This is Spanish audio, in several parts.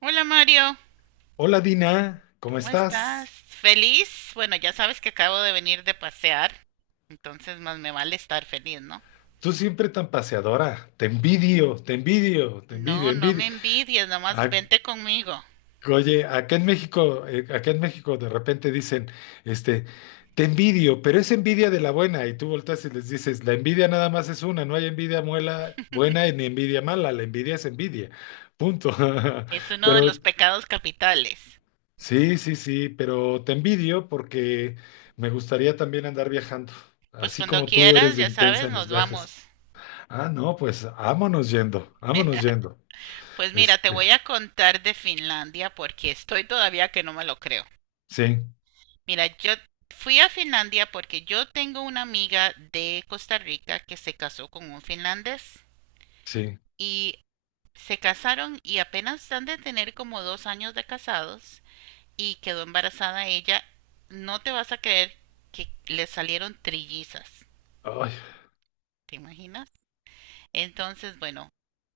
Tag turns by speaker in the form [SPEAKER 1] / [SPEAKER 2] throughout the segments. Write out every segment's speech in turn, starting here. [SPEAKER 1] Hola Mario,
[SPEAKER 2] Hola Dina, ¿cómo
[SPEAKER 1] ¿cómo estás?
[SPEAKER 2] estás?
[SPEAKER 1] ¿Feliz? Bueno, ya sabes que acabo de venir de pasear, entonces más me vale estar feliz, ¿no?
[SPEAKER 2] Tú siempre tan paseadora. Te envidio, te envidio, te envidio,
[SPEAKER 1] No, no
[SPEAKER 2] envidio.
[SPEAKER 1] me envidies, nomás
[SPEAKER 2] Ah,
[SPEAKER 1] vente conmigo.
[SPEAKER 2] oye, acá en México de repente dicen, este, te envidio, pero es envidia de la buena. Y tú volteas y les dices, la envidia nada más es una, no hay envidia buena ni envidia mala, la envidia es envidia. Punto.
[SPEAKER 1] Es uno de
[SPEAKER 2] Pero
[SPEAKER 1] los pecados capitales.
[SPEAKER 2] sí, sí, sí, pero te envidio porque me gustaría también andar viajando,
[SPEAKER 1] Pues
[SPEAKER 2] así
[SPEAKER 1] cuando
[SPEAKER 2] como tú
[SPEAKER 1] quieras,
[SPEAKER 2] eres de
[SPEAKER 1] ya
[SPEAKER 2] intensa
[SPEAKER 1] sabes,
[SPEAKER 2] en
[SPEAKER 1] nos
[SPEAKER 2] los
[SPEAKER 1] vamos.
[SPEAKER 2] viajes. Ah, no, pues vámonos yendo, vámonos yendo.
[SPEAKER 1] Pues mira, te
[SPEAKER 2] Este,
[SPEAKER 1] voy a contar de Finlandia porque estoy todavía que no me lo creo.
[SPEAKER 2] sí,
[SPEAKER 1] Mira, yo fui a Finlandia porque yo tengo una amiga de Costa Rica que se casó con un finlandés
[SPEAKER 2] sí,
[SPEAKER 1] y se casaron y apenas han de tener como dos años de casados y quedó embarazada ella. No te vas a creer que le salieron trillizas.
[SPEAKER 2] ay,
[SPEAKER 1] ¿Te imaginas? Entonces, bueno,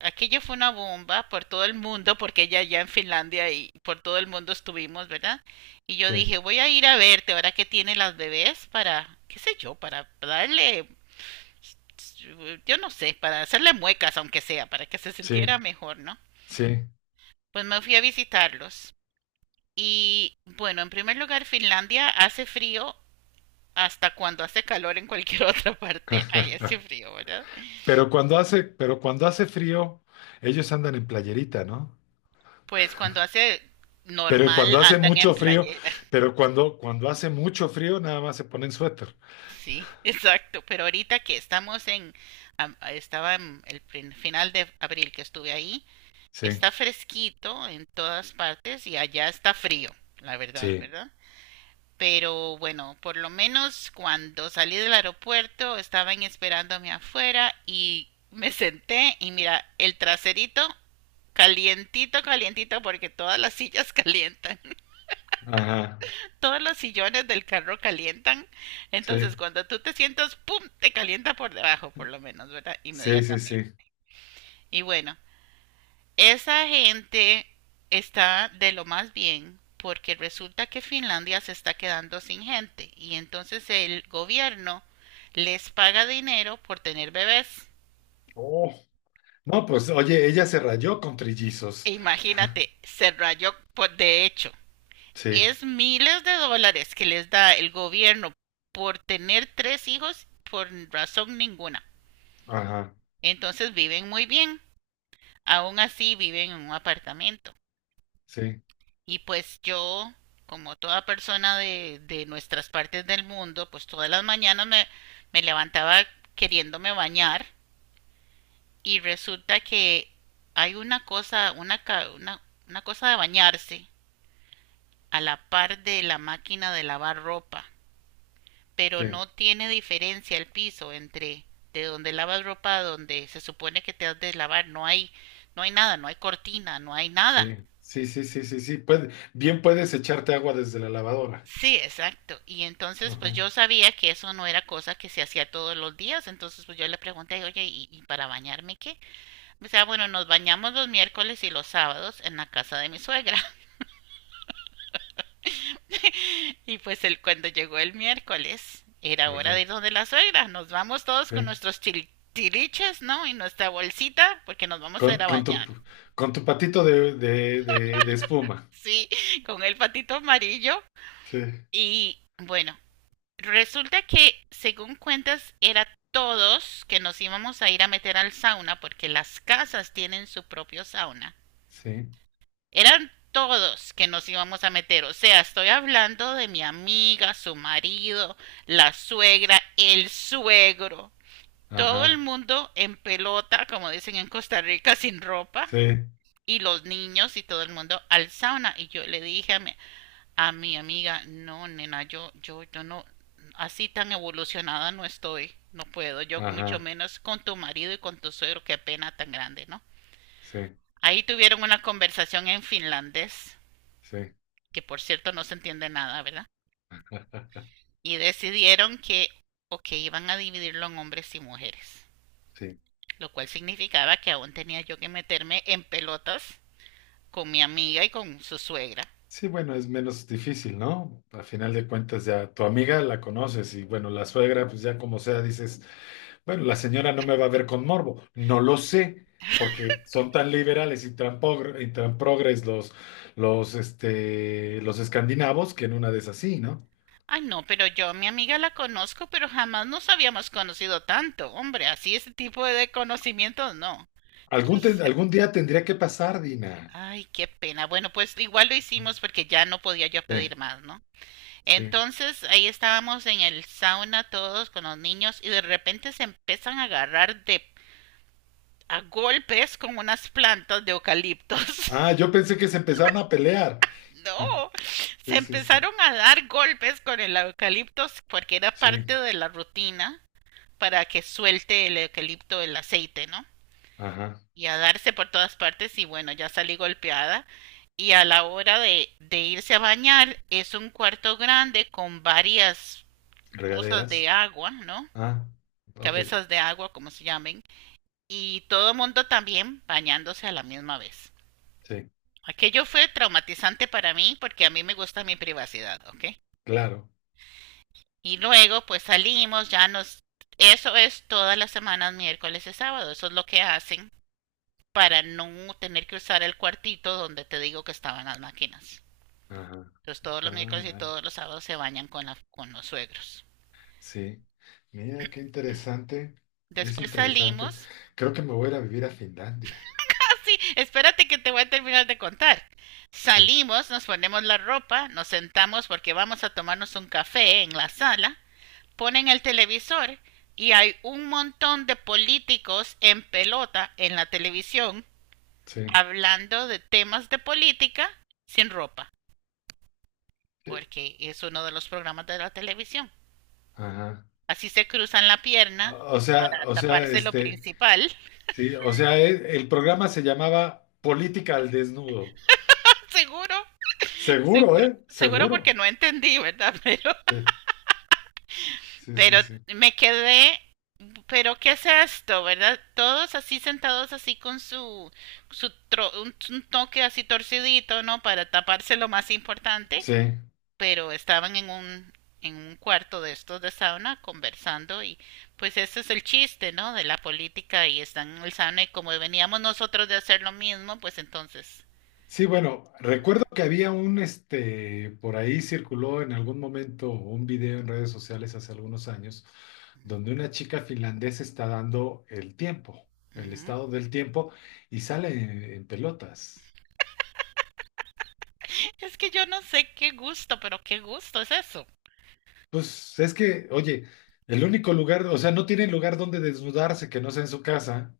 [SPEAKER 1] aquello fue una bomba por todo el mundo, porque ella ya en Finlandia y por todo el mundo estuvimos, ¿verdad? Y yo
[SPEAKER 2] sí,
[SPEAKER 1] dije, voy a ir a verte ahora que tiene las bebés para, qué sé yo, para darle, yo no sé, para hacerle muecas, aunque sea, para que se
[SPEAKER 2] sí,
[SPEAKER 1] sintiera mejor, ¿no?
[SPEAKER 2] sí.
[SPEAKER 1] Pues me fui a visitarlos. Y bueno, en primer lugar, Finlandia hace frío hasta cuando hace calor en cualquier otra parte. Ahí hace frío, ¿verdad?
[SPEAKER 2] Pero cuando hace frío, ellos andan en playerita, ¿no?
[SPEAKER 1] Pues cuando hace
[SPEAKER 2] Pero
[SPEAKER 1] normal
[SPEAKER 2] cuando hace
[SPEAKER 1] andan en
[SPEAKER 2] mucho frío,
[SPEAKER 1] playera.
[SPEAKER 2] cuando hace mucho frío, nada más se ponen suéter.
[SPEAKER 1] Sí, exacto. Pero ahorita que estamos en, estaba en el final de abril que estuve ahí,
[SPEAKER 2] Sí,
[SPEAKER 1] está fresquito en todas partes y allá está frío, la verdad,
[SPEAKER 2] sí,
[SPEAKER 1] ¿verdad? Pero bueno, por lo menos cuando salí del aeropuerto estaban esperándome afuera y me senté y mira, el traserito calientito, calientito, porque todas las sillas calientan,
[SPEAKER 2] ajá,
[SPEAKER 1] todos los sillones del carro calientan, entonces
[SPEAKER 2] sí,
[SPEAKER 1] cuando tú te sientas, ¡pum!, te calienta por debajo, por lo menos, ¿verdad?
[SPEAKER 2] sí, sí, sí.
[SPEAKER 1] Inmediatamente. Y bueno, esa gente está de lo más bien porque resulta que Finlandia se está quedando sin gente y entonces el gobierno les paga dinero por tener bebés.
[SPEAKER 2] Oh, no, pues oye, ella se rayó con
[SPEAKER 1] E
[SPEAKER 2] trillizos.
[SPEAKER 1] imagínate, se rayó por, de hecho.
[SPEAKER 2] Sí,
[SPEAKER 1] Es miles de dólares que les da el gobierno por tener tres hijos por razón ninguna.
[SPEAKER 2] ajá,
[SPEAKER 1] Entonces viven muy bien. Aún así viven en un apartamento.
[SPEAKER 2] sí,
[SPEAKER 1] Y pues yo, como toda persona de nuestras partes del mundo, pues todas las mañanas me levantaba queriéndome bañar y resulta que hay una cosa, una, una cosa de bañarse a la par de la máquina de lavar ropa, pero
[SPEAKER 2] sí.
[SPEAKER 1] no tiene diferencia el piso entre de donde lavas ropa a donde se supone que te has de lavar, no hay, no hay nada, no hay cortina, no hay nada.
[SPEAKER 2] Sí, sí, sí, sí, sí, sí. Bien puedes echarte agua desde la lavadora.
[SPEAKER 1] Sí, exacto. Y entonces,
[SPEAKER 2] Ajá,
[SPEAKER 1] pues yo sabía que eso no era cosa que se hacía todos los días. Entonces, pues yo le pregunté, oye, ¿y para bañarme qué? O sea, bueno, nos bañamos los miércoles y los sábados en la casa de mi suegra. Y pues él, cuando llegó el miércoles, era hora de
[SPEAKER 2] ajá,
[SPEAKER 1] ir donde la suegra. Nos vamos todos con
[SPEAKER 2] sí.
[SPEAKER 1] nuestros tiliches, ¿no? Y nuestra bolsita, porque nos vamos a ir
[SPEAKER 2] Con,
[SPEAKER 1] a
[SPEAKER 2] con tu,
[SPEAKER 1] bañar.
[SPEAKER 2] con tu patito de espuma.
[SPEAKER 1] Sí, con el patito amarillo.
[SPEAKER 2] Sí,
[SPEAKER 1] Y bueno, resulta que, según cuentas, era todos que nos íbamos a ir a meter al sauna porque las casas tienen su propio sauna.
[SPEAKER 2] sí,
[SPEAKER 1] Eran todos que nos íbamos a meter. O sea, estoy hablando de mi amiga, su marido, la suegra, el suegro. Todo el
[SPEAKER 2] ajá,
[SPEAKER 1] mundo en pelota, como dicen en Costa Rica, sin ropa.
[SPEAKER 2] sí,
[SPEAKER 1] Y los niños y todo el mundo al sauna. Y yo le dije a mi amiga, no, nena, yo no, así tan evolucionada no estoy, no puedo, yo mucho
[SPEAKER 2] ajá,
[SPEAKER 1] menos con tu marido y con tu suegro, qué pena tan grande, ¿no?
[SPEAKER 2] sí,
[SPEAKER 1] Ahí tuvieron una conversación en finlandés,
[SPEAKER 2] sí,
[SPEAKER 1] que por cierto no se entiende nada, ¿verdad? Y decidieron que, o que iban a dividirlo en hombres y mujeres,
[SPEAKER 2] sí.
[SPEAKER 1] lo cual significaba que aún tenía yo que meterme en pelotas con mi amiga y con su suegra.
[SPEAKER 2] Sí, bueno, es menos difícil, ¿no? A final de cuentas ya tu amiga la conoces y bueno, la suegra, pues ya como sea, dices, bueno, la señora no me va a ver con morbo. No lo sé, porque son tan liberales y tan, y tan progres los, los escandinavos que en una de esas sí, ¿no?
[SPEAKER 1] Ay, no, pero yo a mi amiga la conozco, pero jamás nos habíamos conocido tanto. Hombre, así ese tipo de conocimientos no. Eso es-
[SPEAKER 2] Algún día tendría que pasar, Dina.
[SPEAKER 1] Ay, qué pena. Bueno, pues igual lo hicimos porque ya no podía yo
[SPEAKER 2] Sí,
[SPEAKER 1] pedir más, ¿no?
[SPEAKER 2] sí.
[SPEAKER 1] Entonces ahí estábamos en el sauna todos con los niños y de repente se empiezan a agarrar de a golpes con unas plantas de eucaliptos.
[SPEAKER 2] Ah, yo pensé que se empezaron a pelear. Ah,
[SPEAKER 1] No, se
[SPEAKER 2] sí, sí, sí.
[SPEAKER 1] empezaron a dar golpes con el eucaliptos porque era
[SPEAKER 2] Sí,
[SPEAKER 1] parte de la rutina para que suelte el eucalipto el aceite, ¿no?
[SPEAKER 2] ajá.
[SPEAKER 1] Y a darse por todas partes y bueno, ya salí golpeada. Y a la hora de irse a bañar es un cuarto grande con varias cosas
[SPEAKER 2] Regaderas.
[SPEAKER 1] de agua, ¿no?
[SPEAKER 2] Ah, ok,
[SPEAKER 1] Cabezas de agua, como se llamen. Y todo mundo también bañándose a la misma vez.
[SPEAKER 2] sí.
[SPEAKER 1] Aquello fue traumatizante para mí porque a mí me gusta mi privacidad, ¿ok?
[SPEAKER 2] Claro.
[SPEAKER 1] Y luego pues salimos, ya nos... Eso es todas las semanas, miércoles y sábado. Eso es lo que hacen para no tener que usar el cuartito donde te digo que estaban las máquinas.
[SPEAKER 2] Ajá.
[SPEAKER 1] Entonces todos
[SPEAKER 2] Ah,
[SPEAKER 1] los miércoles y
[SPEAKER 2] mira.
[SPEAKER 1] todos los sábados se bañan con, la, con los suegros.
[SPEAKER 2] Sí. Mira, qué interesante. Es
[SPEAKER 1] Después
[SPEAKER 2] interesante.
[SPEAKER 1] salimos.
[SPEAKER 2] Creo que me voy a ir a vivir a Finlandia.
[SPEAKER 1] Ah, sí, espérate que te voy a terminar de contar.
[SPEAKER 2] Sí,
[SPEAKER 1] Salimos, nos ponemos la ropa, nos sentamos porque vamos a tomarnos un café en la sala, ponen el televisor y hay un montón de políticos en pelota en la televisión
[SPEAKER 2] sí.
[SPEAKER 1] hablando de temas de política sin ropa. Porque es uno de los programas de la televisión.
[SPEAKER 2] Ajá.
[SPEAKER 1] Así se cruzan la pierna
[SPEAKER 2] O sea,
[SPEAKER 1] para
[SPEAKER 2] o sea,
[SPEAKER 1] taparse lo principal.
[SPEAKER 2] sí, o sea, el programa se llamaba Política al Desnudo.
[SPEAKER 1] Seguro,
[SPEAKER 2] Seguro,
[SPEAKER 1] seguro,
[SPEAKER 2] ¿eh?
[SPEAKER 1] seguro porque
[SPEAKER 2] Seguro.
[SPEAKER 1] no entendí, ¿verdad?
[SPEAKER 2] Sí, sí,
[SPEAKER 1] Pero
[SPEAKER 2] sí, sí.
[SPEAKER 1] me quedé, pero ¿qué es esto, verdad? Todos así sentados así con su, un toque así torcidito, ¿no? Para taparse lo más importante.
[SPEAKER 2] Sí.
[SPEAKER 1] Pero estaban en en un cuarto de estos de sauna conversando y pues ese es el chiste, ¿no? De la política y están en el sauna y como veníamos nosotros de hacer lo mismo, pues entonces...
[SPEAKER 2] Sí, bueno, recuerdo que había este, por ahí circuló en algún momento un video en redes sociales hace algunos años, donde una chica finlandesa está dando el tiempo, el
[SPEAKER 1] Mm,
[SPEAKER 2] estado del tiempo, y sale en pelotas.
[SPEAKER 1] es que yo no sé qué gusto, pero qué gusto es eso.
[SPEAKER 2] Pues es que, oye, el único lugar, o sea, no tiene lugar donde desnudarse que no sea en su casa,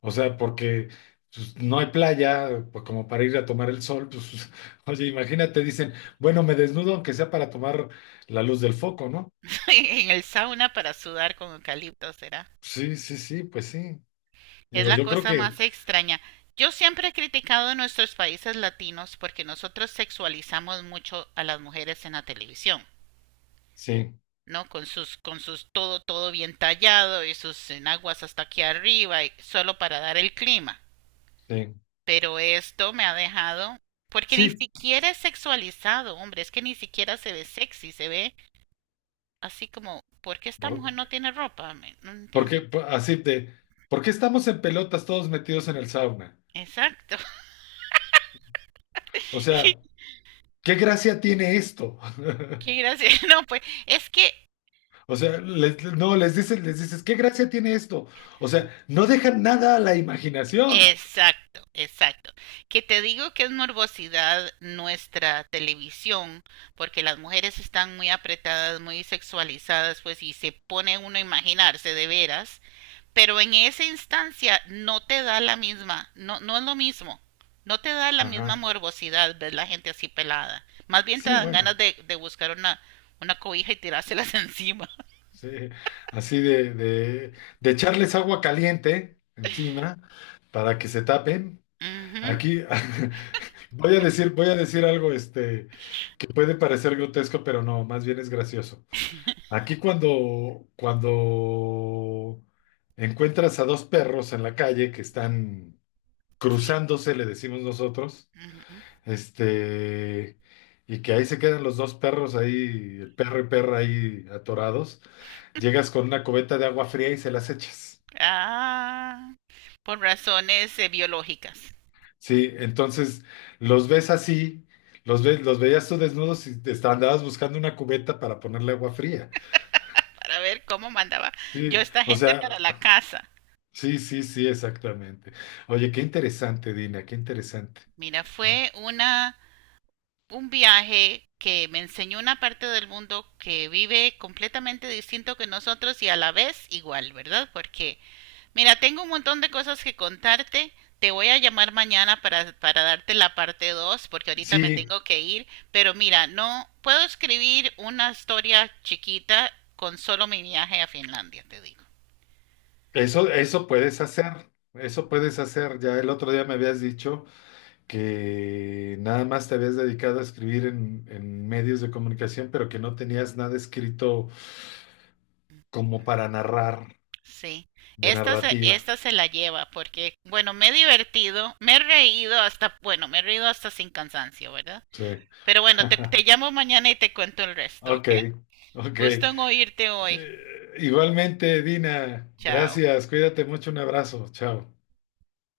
[SPEAKER 2] o sea, porque pues, no hay playa, pues, como para ir a tomar el sol, pues, oye, imagínate, dicen, bueno, me desnudo aunque sea para tomar la luz del foco, ¿no?
[SPEAKER 1] En el sauna para sudar con eucalipto, será.
[SPEAKER 2] Sí, sí, sí, pues sí.
[SPEAKER 1] Es
[SPEAKER 2] Digo,
[SPEAKER 1] la
[SPEAKER 2] yo creo
[SPEAKER 1] cosa
[SPEAKER 2] que
[SPEAKER 1] más extraña. Yo siempre he criticado a nuestros países latinos porque nosotros sexualizamos mucho a las mujeres en la televisión.
[SPEAKER 2] sí,
[SPEAKER 1] ¿No? Con sus todo, todo bien tallado y sus enaguas hasta aquí arriba, y solo para dar el clima.
[SPEAKER 2] sí,
[SPEAKER 1] Pero esto me ha dejado, porque ni
[SPEAKER 2] sí,
[SPEAKER 1] siquiera es sexualizado, hombre, es que ni siquiera se ve sexy, se ve así como, ¿por qué esta mujer no
[SPEAKER 2] por-
[SPEAKER 1] tiene ropa? ¿Me- ¿No
[SPEAKER 2] porque
[SPEAKER 1] entiendes?
[SPEAKER 2] así de, ¿por qué estamos en pelotas todos metidos en el sauna?
[SPEAKER 1] Exacto.
[SPEAKER 2] O sea, ¿qué gracia tiene esto?
[SPEAKER 1] Qué gracia. No, pues es que
[SPEAKER 2] O sea, no, les dices, ¿qué gracia tiene esto? O sea, no dejan nada a la imaginación.
[SPEAKER 1] exacto, exacto. Que te digo que es morbosidad nuestra televisión, porque las mujeres están muy apretadas, muy sexualizadas, pues y se pone uno a imaginarse de veras, pero en esa instancia no te da la misma, no, no es lo mismo, no te da la misma
[SPEAKER 2] Ajá.
[SPEAKER 1] morbosidad ver la gente así pelada. Más bien te
[SPEAKER 2] Sí,
[SPEAKER 1] dan ganas
[SPEAKER 2] bueno,
[SPEAKER 1] de buscar una cobija y tirárselas encima.
[SPEAKER 2] sí, así de echarles agua caliente encima para que se tapen.
[SPEAKER 1] Ujú,
[SPEAKER 2] Aquí voy a decir algo, este. Que puede parecer grotesco, pero no, más bien es gracioso. Aquí cuando encuentras a dos perros en la calle que están
[SPEAKER 1] sí.
[SPEAKER 2] cruzándose, le decimos nosotros,
[SPEAKER 1] Ujú.
[SPEAKER 2] este, y que ahí se quedan los dos perros ahí, el perro y perra ahí atorados, llegas con una cubeta de agua fría y se las echas.
[SPEAKER 1] Ah, por razones biológicas.
[SPEAKER 2] Sí, entonces los ves así, los ves, los veías tú desnudos y te andabas buscando una cubeta para ponerle agua fría.
[SPEAKER 1] Para ver cómo mandaba yo a
[SPEAKER 2] Sí,
[SPEAKER 1] esta
[SPEAKER 2] o
[SPEAKER 1] gente para
[SPEAKER 2] sea,
[SPEAKER 1] la casa.
[SPEAKER 2] sí, sí, sí, exactamente. Oye, qué interesante, Dina, qué interesante.
[SPEAKER 1] Mira, fue una un viaje que me enseñó una parte del mundo que vive completamente distinto que nosotros y a la vez igual, ¿verdad? Porque, mira, tengo un montón de cosas que contarte. Te voy a llamar mañana para darte la parte 2, porque ahorita me
[SPEAKER 2] Sí,
[SPEAKER 1] tengo que ir. Pero mira, no puedo escribir una historia chiquita con solo mi viaje a Finlandia, te digo.
[SPEAKER 2] eso puedes hacer, eso puedes hacer. Ya el otro día me habías dicho que nada más te habías dedicado a escribir en medios de comunicación, pero que no tenías nada escrito como para narrar,
[SPEAKER 1] Sí,
[SPEAKER 2] de narrativa.
[SPEAKER 1] esta se la lleva porque, bueno, me he divertido, me he reído hasta, bueno, me he reído hasta sin cansancio, ¿verdad?
[SPEAKER 2] Sí.
[SPEAKER 1] Pero bueno, te llamo mañana y te cuento el resto,
[SPEAKER 2] Ok,
[SPEAKER 1] ¿ok?
[SPEAKER 2] ok.
[SPEAKER 1] Gusto en oírte hoy.
[SPEAKER 2] Eh, igualmente, Dina,
[SPEAKER 1] Chao.
[SPEAKER 2] gracias, cuídate mucho, un abrazo, chao.